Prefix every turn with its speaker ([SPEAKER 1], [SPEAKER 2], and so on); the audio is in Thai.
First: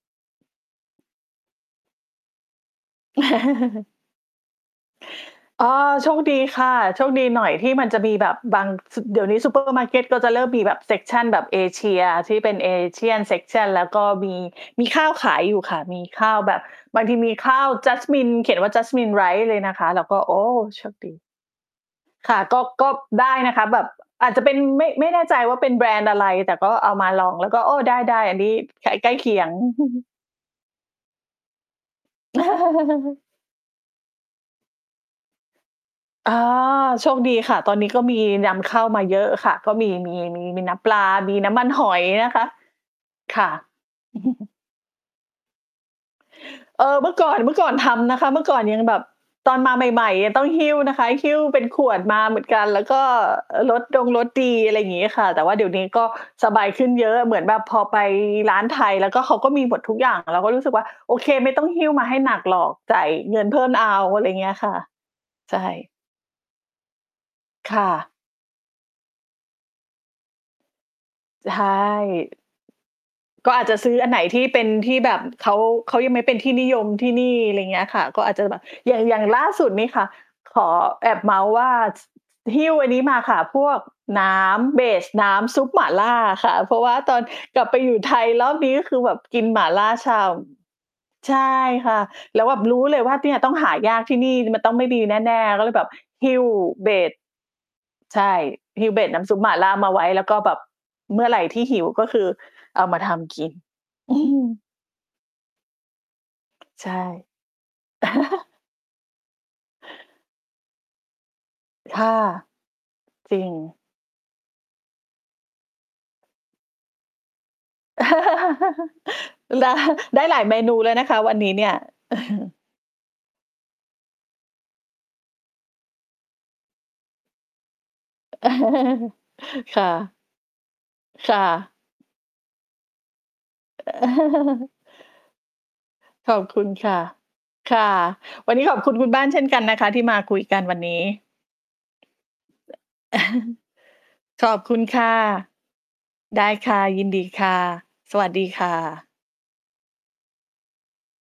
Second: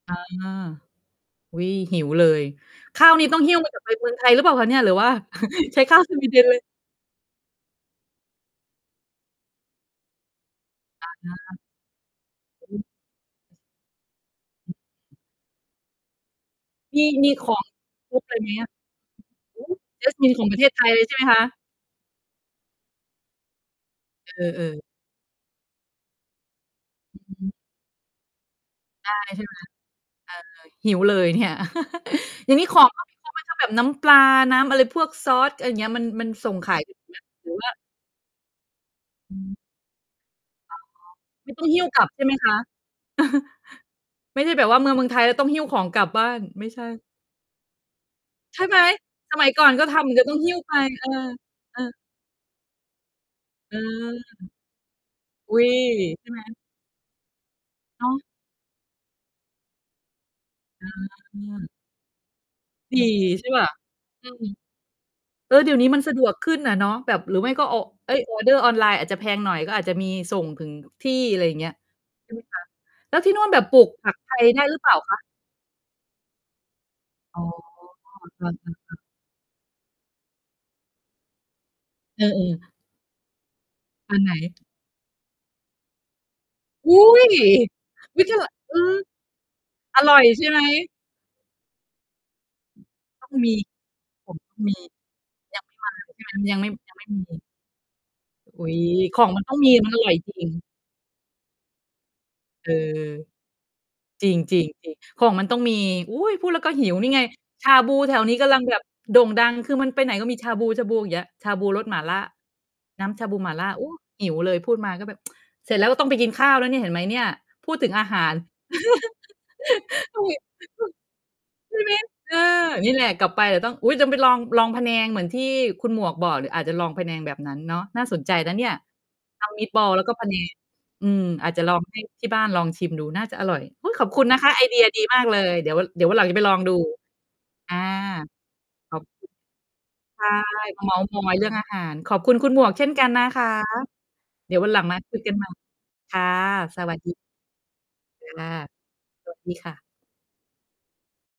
[SPEAKER 1] อา อุ๊ย หิวเลย ข้าวนี่ต้องหี้ว มาจากไปเมืองไทย หรือเปล่าคะเนี่ย? หรือว่า
[SPEAKER 2] อ๋อ
[SPEAKER 1] ใช้ข้าว
[SPEAKER 2] โช
[SPEAKER 1] ส
[SPEAKER 2] ค
[SPEAKER 1] วี
[SPEAKER 2] ด
[SPEAKER 1] เ
[SPEAKER 2] ี
[SPEAKER 1] ดนเล
[SPEAKER 2] ค
[SPEAKER 1] ย?
[SPEAKER 2] ่ะ โชคดีหน่อยที่มันจะมีแบบบาง ซ เดี๋ยวนี้ซู เปอร์ มาร์เกตก็จะเริ่มมีแบบ เซก
[SPEAKER 1] อ
[SPEAKER 2] ชัน แบบเ
[SPEAKER 1] า
[SPEAKER 2] อเชียที่เป็น
[SPEAKER 1] อือ
[SPEAKER 2] Asian section แล้วก็มี มีข้า
[SPEAKER 1] อ
[SPEAKER 2] ว
[SPEAKER 1] ือ
[SPEAKER 2] ขายอยู่ค่ะ มีข้าวแบบ
[SPEAKER 1] ม
[SPEAKER 2] บา
[SPEAKER 1] ี
[SPEAKER 2] งที
[SPEAKER 1] มี
[SPEAKER 2] มี
[SPEAKER 1] ข
[SPEAKER 2] ข้
[SPEAKER 1] อ
[SPEAKER 2] า
[SPEAKER 1] ง
[SPEAKER 2] ว
[SPEAKER 1] ครบเ
[SPEAKER 2] Jasmine
[SPEAKER 1] ลยไ
[SPEAKER 2] เ
[SPEAKER 1] ห
[SPEAKER 2] ข
[SPEAKER 1] ม
[SPEAKER 2] ียน
[SPEAKER 1] อ
[SPEAKER 2] ว
[SPEAKER 1] ะ?
[SPEAKER 2] ่า Jasmine rice เล
[SPEAKER 1] โอ
[SPEAKER 2] ย
[SPEAKER 1] ้โ
[SPEAKER 2] น
[SPEAKER 1] ฮ!
[SPEAKER 2] ะคะ เราก็ โอ
[SPEAKER 1] Jasmine
[SPEAKER 2] ้
[SPEAKER 1] ของประเทศไ
[SPEAKER 2] โ
[SPEAKER 1] ท
[SPEAKER 2] ช
[SPEAKER 1] ย
[SPEAKER 2] ค
[SPEAKER 1] เลย
[SPEAKER 2] ด
[SPEAKER 1] ใช
[SPEAKER 2] ี
[SPEAKER 1] ่ไหม คะ?
[SPEAKER 2] ค่ะ ก็ ก็ได้นะคะ แบบอ
[SPEAKER 1] เอ
[SPEAKER 2] าจจะ
[SPEAKER 1] อ
[SPEAKER 2] เป็น
[SPEAKER 1] เออ
[SPEAKER 2] ไม่ ไม่แน่ใจว่าเป็นแบรนด์อะไร แต่ก็เอามาลอง
[SPEAKER 1] อื
[SPEAKER 2] แล้ว
[SPEAKER 1] อ
[SPEAKER 2] ก็ โอ้ ได้ ๆ อันนี้ ใกล้ ใ
[SPEAKER 1] ได
[SPEAKER 2] กล
[SPEAKER 1] ้
[SPEAKER 2] ้เคี
[SPEAKER 1] ใช่
[SPEAKER 2] ย
[SPEAKER 1] ไห
[SPEAKER 2] ง
[SPEAKER 1] ม? เออ หิวเลยเนี่ย อย่างนี้ของ ก็มีพกไว้ถ้าแบบ น้ำปลา น้ำอะไร พวกซอส ไรอย่างเงี้ย มัน มัน
[SPEAKER 2] อา
[SPEAKER 1] ส่งขาย
[SPEAKER 2] โชคดี
[SPEAKER 1] หรื
[SPEAKER 2] ค
[SPEAKER 1] อ
[SPEAKER 2] ่ะ
[SPEAKER 1] ว่า
[SPEAKER 2] ตอนนี้ก็มีนำเข้ามาเยอะ
[SPEAKER 1] อื
[SPEAKER 2] ค่ะ
[SPEAKER 1] ม
[SPEAKER 2] ก็มี มี มี มี
[SPEAKER 1] อ
[SPEAKER 2] น
[SPEAKER 1] ๋อ
[SPEAKER 2] ้ำปลา มี
[SPEAKER 1] ไ
[SPEAKER 2] น
[SPEAKER 1] ม
[SPEAKER 2] ้
[SPEAKER 1] ่
[SPEAKER 2] ำม
[SPEAKER 1] ต้
[SPEAKER 2] ั
[SPEAKER 1] อ
[SPEAKER 2] น
[SPEAKER 1] งห
[SPEAKER 2] ห
[SPEAKER 1] ิ้ว
[SPEAKER 2] อ
[SPEAKER 1] ก
[SPEAKER 2] ย
[SPEAKER 1] ลับใช่
[SPEAKER 2] น
[SPEAKER 1] ไห
[SPEAKER 2] ะ
[SPEAKER 1] ม
[SPEAKER 2] คะ
[SPEAKER 1] คะ?
[SPEAKER 2] ค่ะ
[SPEAKER 1] ไม่ใช่แบบว่ามาเมืองไทย แล้วต้องหิ้วของกลับบ้าน ไม่ใช
[SPEAKER 2] เอ
[SPEAKER 1] ่
[SPEAKER 2] อ เมื่อก่อน เมื่อก่อนทำนะคะ เมื่อก่
[SPEAKER 1] ใช
[SPEAKER 2] อน
[SPEAKER 1] ่ไห
[SPEAKER 2] ย
[SPEAKER 1] ม!
[SPEAKER 2] ังแบบ
[SPEAKER 1] สมัย
[SPEAKER 2] ตอ
[SPEAKER 1] ก
[SPEAKER 2] น
[SPEAKER 1] ่อ
[SPEAKER 2] ม
[SPEAKER 1] น
[SPEAKER 2] า
[SPEAKER 1] ก
[SPEAKER 2] ใ
[SPEAKER 1] ็ท
[SPEAKER 2] หม่
[SPEAKER 1] ำ เดี๋ยวต้อ
[SPEAKER 2] ๆ
[SPEAKER 1] ง
[SPEAKER 2] ต้อ
[SPEAKER 1] ห
[SPEAKER 2] ง
[SPEAKER 1] ิ้ว
[SPEAKER 2] ห
[SPEAKER 1] ไ
[SPEAKER 2] ิ
[SPEAKER 1] ป
[SPEAKER 2] ้วนะค
[SPEAKER 1] เอ
[SPEAKER 2] ะ
[SPEAKER 1] อ
[SPEAKER 2] หิ้วเป็น
[SPEAKER 1] เอ
[SPEAKER 2] ข
[SPEAKER 1] อ
[SPEAKER 2] วดมาเหมือนกัน แล้วก็ร
[SPEAKER 1] เออ
[SPEAKER 2] สดงรสดี อะไรอย่างงี้ค่ะ แต่ว
[SPEAKER 1] อ
[SPEAKER 2] ่า
[SPEAKER 1] ุ๊
[SPEAKER 2] เดี๋
[SPEAKER 1] ย
[SPEAKER 2] ยวนี้ก็
[SPEAKER 1] ใช่ไหม?
[SPEAKER 2] สบายขึ้นเยอะ เหมือนแบบพอไป
[SPEAKER 1] เนาะ
[SPEAKER 2] ร้านไทย แล้วก็เขาก็มีหมดทุกอย่าง เราก็รู้สึกว่า
[SPEAKER 1] อ
[SPEAKER 2] โอเค ไม่ต้อ
[SPEAKER 1] า
[SPEAKER 2] งหิ้วมาให้หนักหรอก จ
[SPEAKER 1] ดี
[SPEAKER 2] ่ายเง
[SPEAKER 1] ใ
[SPEAKER 2] ิ
[SPEAKER 1] ช
[SPEAKER 2] น
[SPEAKER 1] ่
[SPEAKER 2] เ
[SPEAKER 1] เ
[SPEAKER 2] พ
[SPEAKER 1] ปล
[SPEAKER 2] ิ
[SPEAKER 1] ่
[SPEAKER 2] ่
[SPEAKER 1] า?
[SPEAKER 2] ล เอา ไ
[SPEAKER 1] อ
[SPEAKER 2] ร
[SPEAKER 1] ื
[SPEAKER 2] อย่าง
[SPEAKER 1] ม
[SPEAKER 2] เงี้ยค่ะ
[SPEAKER 1] เอ
[SPEAKER 2] ใช
[SPEAKER 1] อ เดี๋ยวนี
[SPEAKER 2] ่
[SPEAKER 1] ้มันสะดวกขึ้นอะเนาะ แบบหรือไม่ก็
[SPEAKER 2] ค
[SPEAKER 1] เอา
[SPEAKER 2] ่
[SPEAKER 1] เอ
[SPEAKER 2] ะ
[SPEAKER 1] ๊ย ออร์เดอร์ออนไลน์อาจจะแพงหน่อย ก็อาจจะมีส่งถึงที่ ไร
[SPEAKER 2] ใ
[SPEAKER 1] อ
[SPEAKER 2] ช
[SPEAKER 1] ย่าง
[SPEAKER 2] ่
[SPEAKER 1] เงี้ย ใช่ไหมคะ? แล้วที่นู่
[SPEAKER 2] ก
[SPEAKER 1] น
[SPEAKER 2] ็
[SPEAKER 1] แบ
[SPEAKER 2] อา
[SPEAKER 1] บ
[SPEAKER 2] จจ
[SPEAKER 1] ป
[SPEAKER 2] ะ
[SPEAKER 1] ลู
[SPEAKER 2] ซ
[SPEAKER 1] ก
[SPEAKER 2] ื้อ
[SPEAKER 1] ผ
[SPEAKER 2] อั
[SPEAKER 1] ั
[SPEAKER 2] นไ
[SPEAKER 1] ก
[SPEAKER 2] หน
[SPEAKER 1] ไท
[SPEAKER 2] ที่
[SPEAKER 1] ย
[SPEAKER 2] เ
[SPEAKER 1] ไ
[SPEAKER 2] ป
[SPEAKER 1] ด้
[SPEAKER 2] ็น
[SPEAKER 1] หรือเป
[SPEAKER 2] ท
[SPEAKER 1] ล่
[SPEAKER 2] ี
[SPEAKER 1] า
[SPEAKER 2] ่แ
[SPEAKER 1] ค
[SPEAKER 2] บ
[SPEAKER 1] ะ?
[SPEAKER 2] บ เขา เขายังไม่เป็นที่นิยมที่นี่
[SPEAKER 1] อ๋อ
[SPEAKER 2] ไรอย่างเงี้ยค่ะ ก็อาจ
[SPEAKER 1] เ
[SPEAKER 2] จ
[SPEAKER 1] อ
[SPEAKER 2] ะแบบ อย
[SPEAKER 1] อ
[SPEAKER 2] ่า
[SPEAKER 1] ๆ ๆ
[SPEAKER 2] ง อย่างล่าสุดนี่ค่ะ ขอแอบเมาท์ว่า ท
[SPEAKER 1] เอ
[SPEAKER 2] หิ้
[SPEAKER 1] อ ๆ
[SPEAKER 2] วอันนี้มาค่ะ พวก
[SPEAKER 1] อัน
[SPEAKER 2] น
[SPEAKER 1] ไห
[SPEAKER 2] ้
[SPEAKER 1] น?
[SPEAKER 2] ำ เบส น้ำซุปหม่าล่าอะค่ะ เพราะว
[SPEAKER 1] อ
[SPEAKER 2] ่า
[SPEAKER 1] ุ๊
[SPEAKER 2] ตอน
[SPEAKER 1] ย!
[SPEAKER 2] กลับไปอยู่ไท
[SPEAKER 1] อุ๊ย
[SPEAKER 2] ย
[SPEAKER 1] แต่
[SPEAKER 2] รอบนี
[SPEAKER 1] เอ
[SPEAKER 2] ้ ก็
[SPEAKER 1] อ
[SPEAKER 2] คือแบบกินหม่าล่า
[SPEAKER 1] อ
[SPEAKER 2] ฉ
[SPEAKER 1] ร่
[SPEAKER 2] ่
[SPEAKER 1] อยใช่ไหม?
[SPEAKER 2] ำ ใช่ค่ะ แล้วแบบรู้เลยว่า
[SPEAKER 1] ต
[SPEAKER 2] เ
[SPEAKER 1] ้
[SPEAKER 2] น
[SPEAKER 1] อ
[SPEAKER 2] ี่
[SPEAKER 1] ง
[SPEAKER 2] ย
[SPEAKER 1] ม
[SPEAKER 2] ต้อ
[SPEAKER 1] ี
[SPEAKER 2] งหายากที่
[SPEAKER 1] ผ
[SPEAKER 2] นี่
[SPEAKER 1] งต้อ
[SPEAKER 2] มั
[SPEAKER 1] ง
[SPEAKER 2] นต้
[SPEAKER 1] มี
[SPEAKER 2] องไม่ดีแน่
[SPEAKER 1] ย
[SPEAKER 2] ๆ
[SPEAKER 1] ั
[SPEAKER 2] ก็
[SPEAKER 1] ง
[SPEAKER 2] เ
[SPEAKER 1] ไ
[SPEAKER 2] ล
[SPEAKER 1] ม่
[SPEAKER 2] ยแ
[SPEAKER 1] ม
[SPEAKER 2] บบ
[SPEAKER 1] าเหมือ
[SPEAKER 2] ห
[SPEAKER 1] นก
[SPEAKER 2] ิ
[SPEAKER 1] ั
[SPEAKER 2] ้
[SPEAKER 1] น
[SPEAKER 2] ว
[SPEAKER 1] ยังไม่
[SPEAKER 2] เบ
[SPEAKER 1] ยังไม่
[SPEAKER 2] ส
[SPEAKER 1] มี
[SPEAKER 2] ใช่
[SPEAKER 1] อุ๊ย
[SPEAKER 2] หิ้ว เบส
[SPEAKER 1] ข
[SPEAKER 2] น้
[SPEAKER 1] อง
[SPEAKER 2] ำซุ
[SPEAKER 1] มั
[SPEAKER 2] ป
[SPEAKER 1] น
[SPEAKER 2] หม
[SPEAKER 1] ต
[SPEAKER 2] ่
[SPEAKER 1] ้
[SPEAKER 2] า
[SPEAKER 1] อง
[SPEAKER 2] ล
[SPEAKER 1] ม
[SPEAKER 2] ่
[SPEAKER 1] ี
[SPEAKER 2] า
[SPEAKER 1] ม
[SPEAKER 2] ม
[SPEAKER 1] ั
[SPEAKER 2] า
[SPEAKER 1] นอ
[SPEAKER 2] ไว้
[SPEAKER 1] ร่อย
[SPEAKER 2] แล้ว
[SPEAKER 1] จ
[SPEAKER 2] ก
[SPEAKER 1] ร
[SPEAKER 2] ็
[SPEAKER 1] ิ
[SPEAKER 2] แบบ
[SPEAKER 1] ง
[SPEAKER 2] เมื่อไรที่หิวก็คือ
[SPEAKER 1] เออ
[SPEAKER 2] เอามาทำกิน
[SPEAKER 1] จริง ๆ จริง ของมันต้องมี อุ๊ย พูดแล้วก็ห
[SPEAKER 2] ใช
[SPEAKER 1] ิ
[SPEAKER 2] ่
[SPEAKER 1] วนี่ไง ชาบูแถวนี้กำลังแบบโด่งดัง คือมันไปไหนก็มีชาบู ๆ อย่างเงี้ย ชาบูรส
[SPEAKER 2] ค
[SPEAKER 1] หม่า
[SPEAKER 2] ่ะ
[SPEAKER 1] ล่า น้ำชาบ
[SPEAKER 2] จ
[SPEAKER 1] ู
[SPEAKER 2] ริ
[SPEAKER 1] หม่า
[SPEAKER 2] ง
[SPEAKER 1] ล่า โอ้ หิวเลย พูดมาก็แบบ เสร็จแล้วก็ต้องไปกินข้าวแล้วเนี่ย เห็นไหมเนี่ย พูดถึงอาหาร
[SPEAKER 2] ดะ
[SPEAKER 1] เอ
[SPEAKER 2] ไ
[SPEAKER 1] ๊
[SPEAKER 2] ด้ห
[SPEAKER 1] ย
[SPEAKER 2] ลายเมนูแล้วนะคะวันนี้เนี่
[SPEAKER 1] ใช
[SPEAKER 2] ย
[SPEAKER 1] ่ไหม? เออ นี่แหละกลับไปเดี๋ยวต้อง อุ๊ย ต้องไปลอง ลองพะแนงเหมือนที่คุณหมวกบอกเนี่ย อาจจะลองพะแนงแบบนั้นเนาะ น่าสนใจนะเนี่ย ทำ
[SPEAKER 2] ค่
[SPEAKER 1] meatball แล้วก็
[SPEAKER 2] ะ
[SPEAKER 1] พะแนง อืม
[SPEAKER 2] ค่
[SPEAKER 1] อาจจะล
[SPEAKER 2] ะ
[SPEAKER 1] อง ให้ ที่บ้านลองชิมดู น่าจะอร่อย อุ๊ย ขอบคุณนะคะ ไอเดียดีมากเลย เดี๋ยว เดี๋ยววันหลัง
[SPEAKER 2] ข
[SPEAKER 1] จะ
[SPEAKER 2] อ
[SPEAKER 1] ไป
[SPEAKER 2] บ
[SPEAKER 1] ลอ
[SPEAKER 2] ค
[SPEAKER 1] ง
[SPEAKER 2] ุณ
[SPEAKER 1] ดู
[SPEAKER 2] ค่ะ
[SPEAKER 1] อ
[SPEAKER 2] ค
[SPEAKER 1] า
[SPEAKER 2] ่ะ วันนี้ขอบคุ
[SPEAKER 1] ข
[SPEAKER 2] ณ
[SPEAKER 1] อบ
[SPEAKER 2] คุณบ้า
[SPEAKER 1] อ
[SPEAKER 2] นเช่นกันนะคะ ที่มา
[SPEAKER 1] ใช่
[SPEAKER 2] คุยกันวั
[SPEAKER 1] ม
[SPEAKER 2] น
[SPEAKER 1] าเ
[SPEAKER 2] น
[SPEAKER 1] มา
[SPEAKER 2] ี้
[SPEAKER 1] ท์มอย เรื่องอาหาร ขอบคุณคุณหมวกเช่นกันนะ คะ
[SPEAKER 2] ข
[SPEAKER 1] เดี
[SPEAKER 2] อ
[SPEAKER 1] ๋ย
[SPEAKER 2] บ
[SPEAKER 1] ววั
[SPEAKER 2] ค
[SPEAKER 1] น
[SPEAKER 2] ุ
[SPEAKER 1] หลั
[SPEAKER 2] ณ
[SPEAKER 1] งมา
[SPEAKER 2] ค่
[SPEAKER 1] ค
[SPEAKER 2] ะ
[SPEAKER 1] ุยกัน ใหม่ ค่ะ
[SPEAKER 2] ได้ค่
[SPEAKER 1] ส
[SPEAKER 2] ะ
[SPEAKER 1] วัส
[SPEAKER 2] ยิ
[SPEAKER 1] ด
[SPEAKER 2] น
[SPEAKER 1] ี
[SPEAKER 2] ดีค่ะ สวัส
[SPEAKER 1] ค
[SPEAKER 2] ด
[SPEAKER 1] ่
[SPEAKER 2] ี
[SPEAKER 1] ะ
[SPEAKER 2] ค่ะ
[SPEAKER 1] สวัส ดีค่ะ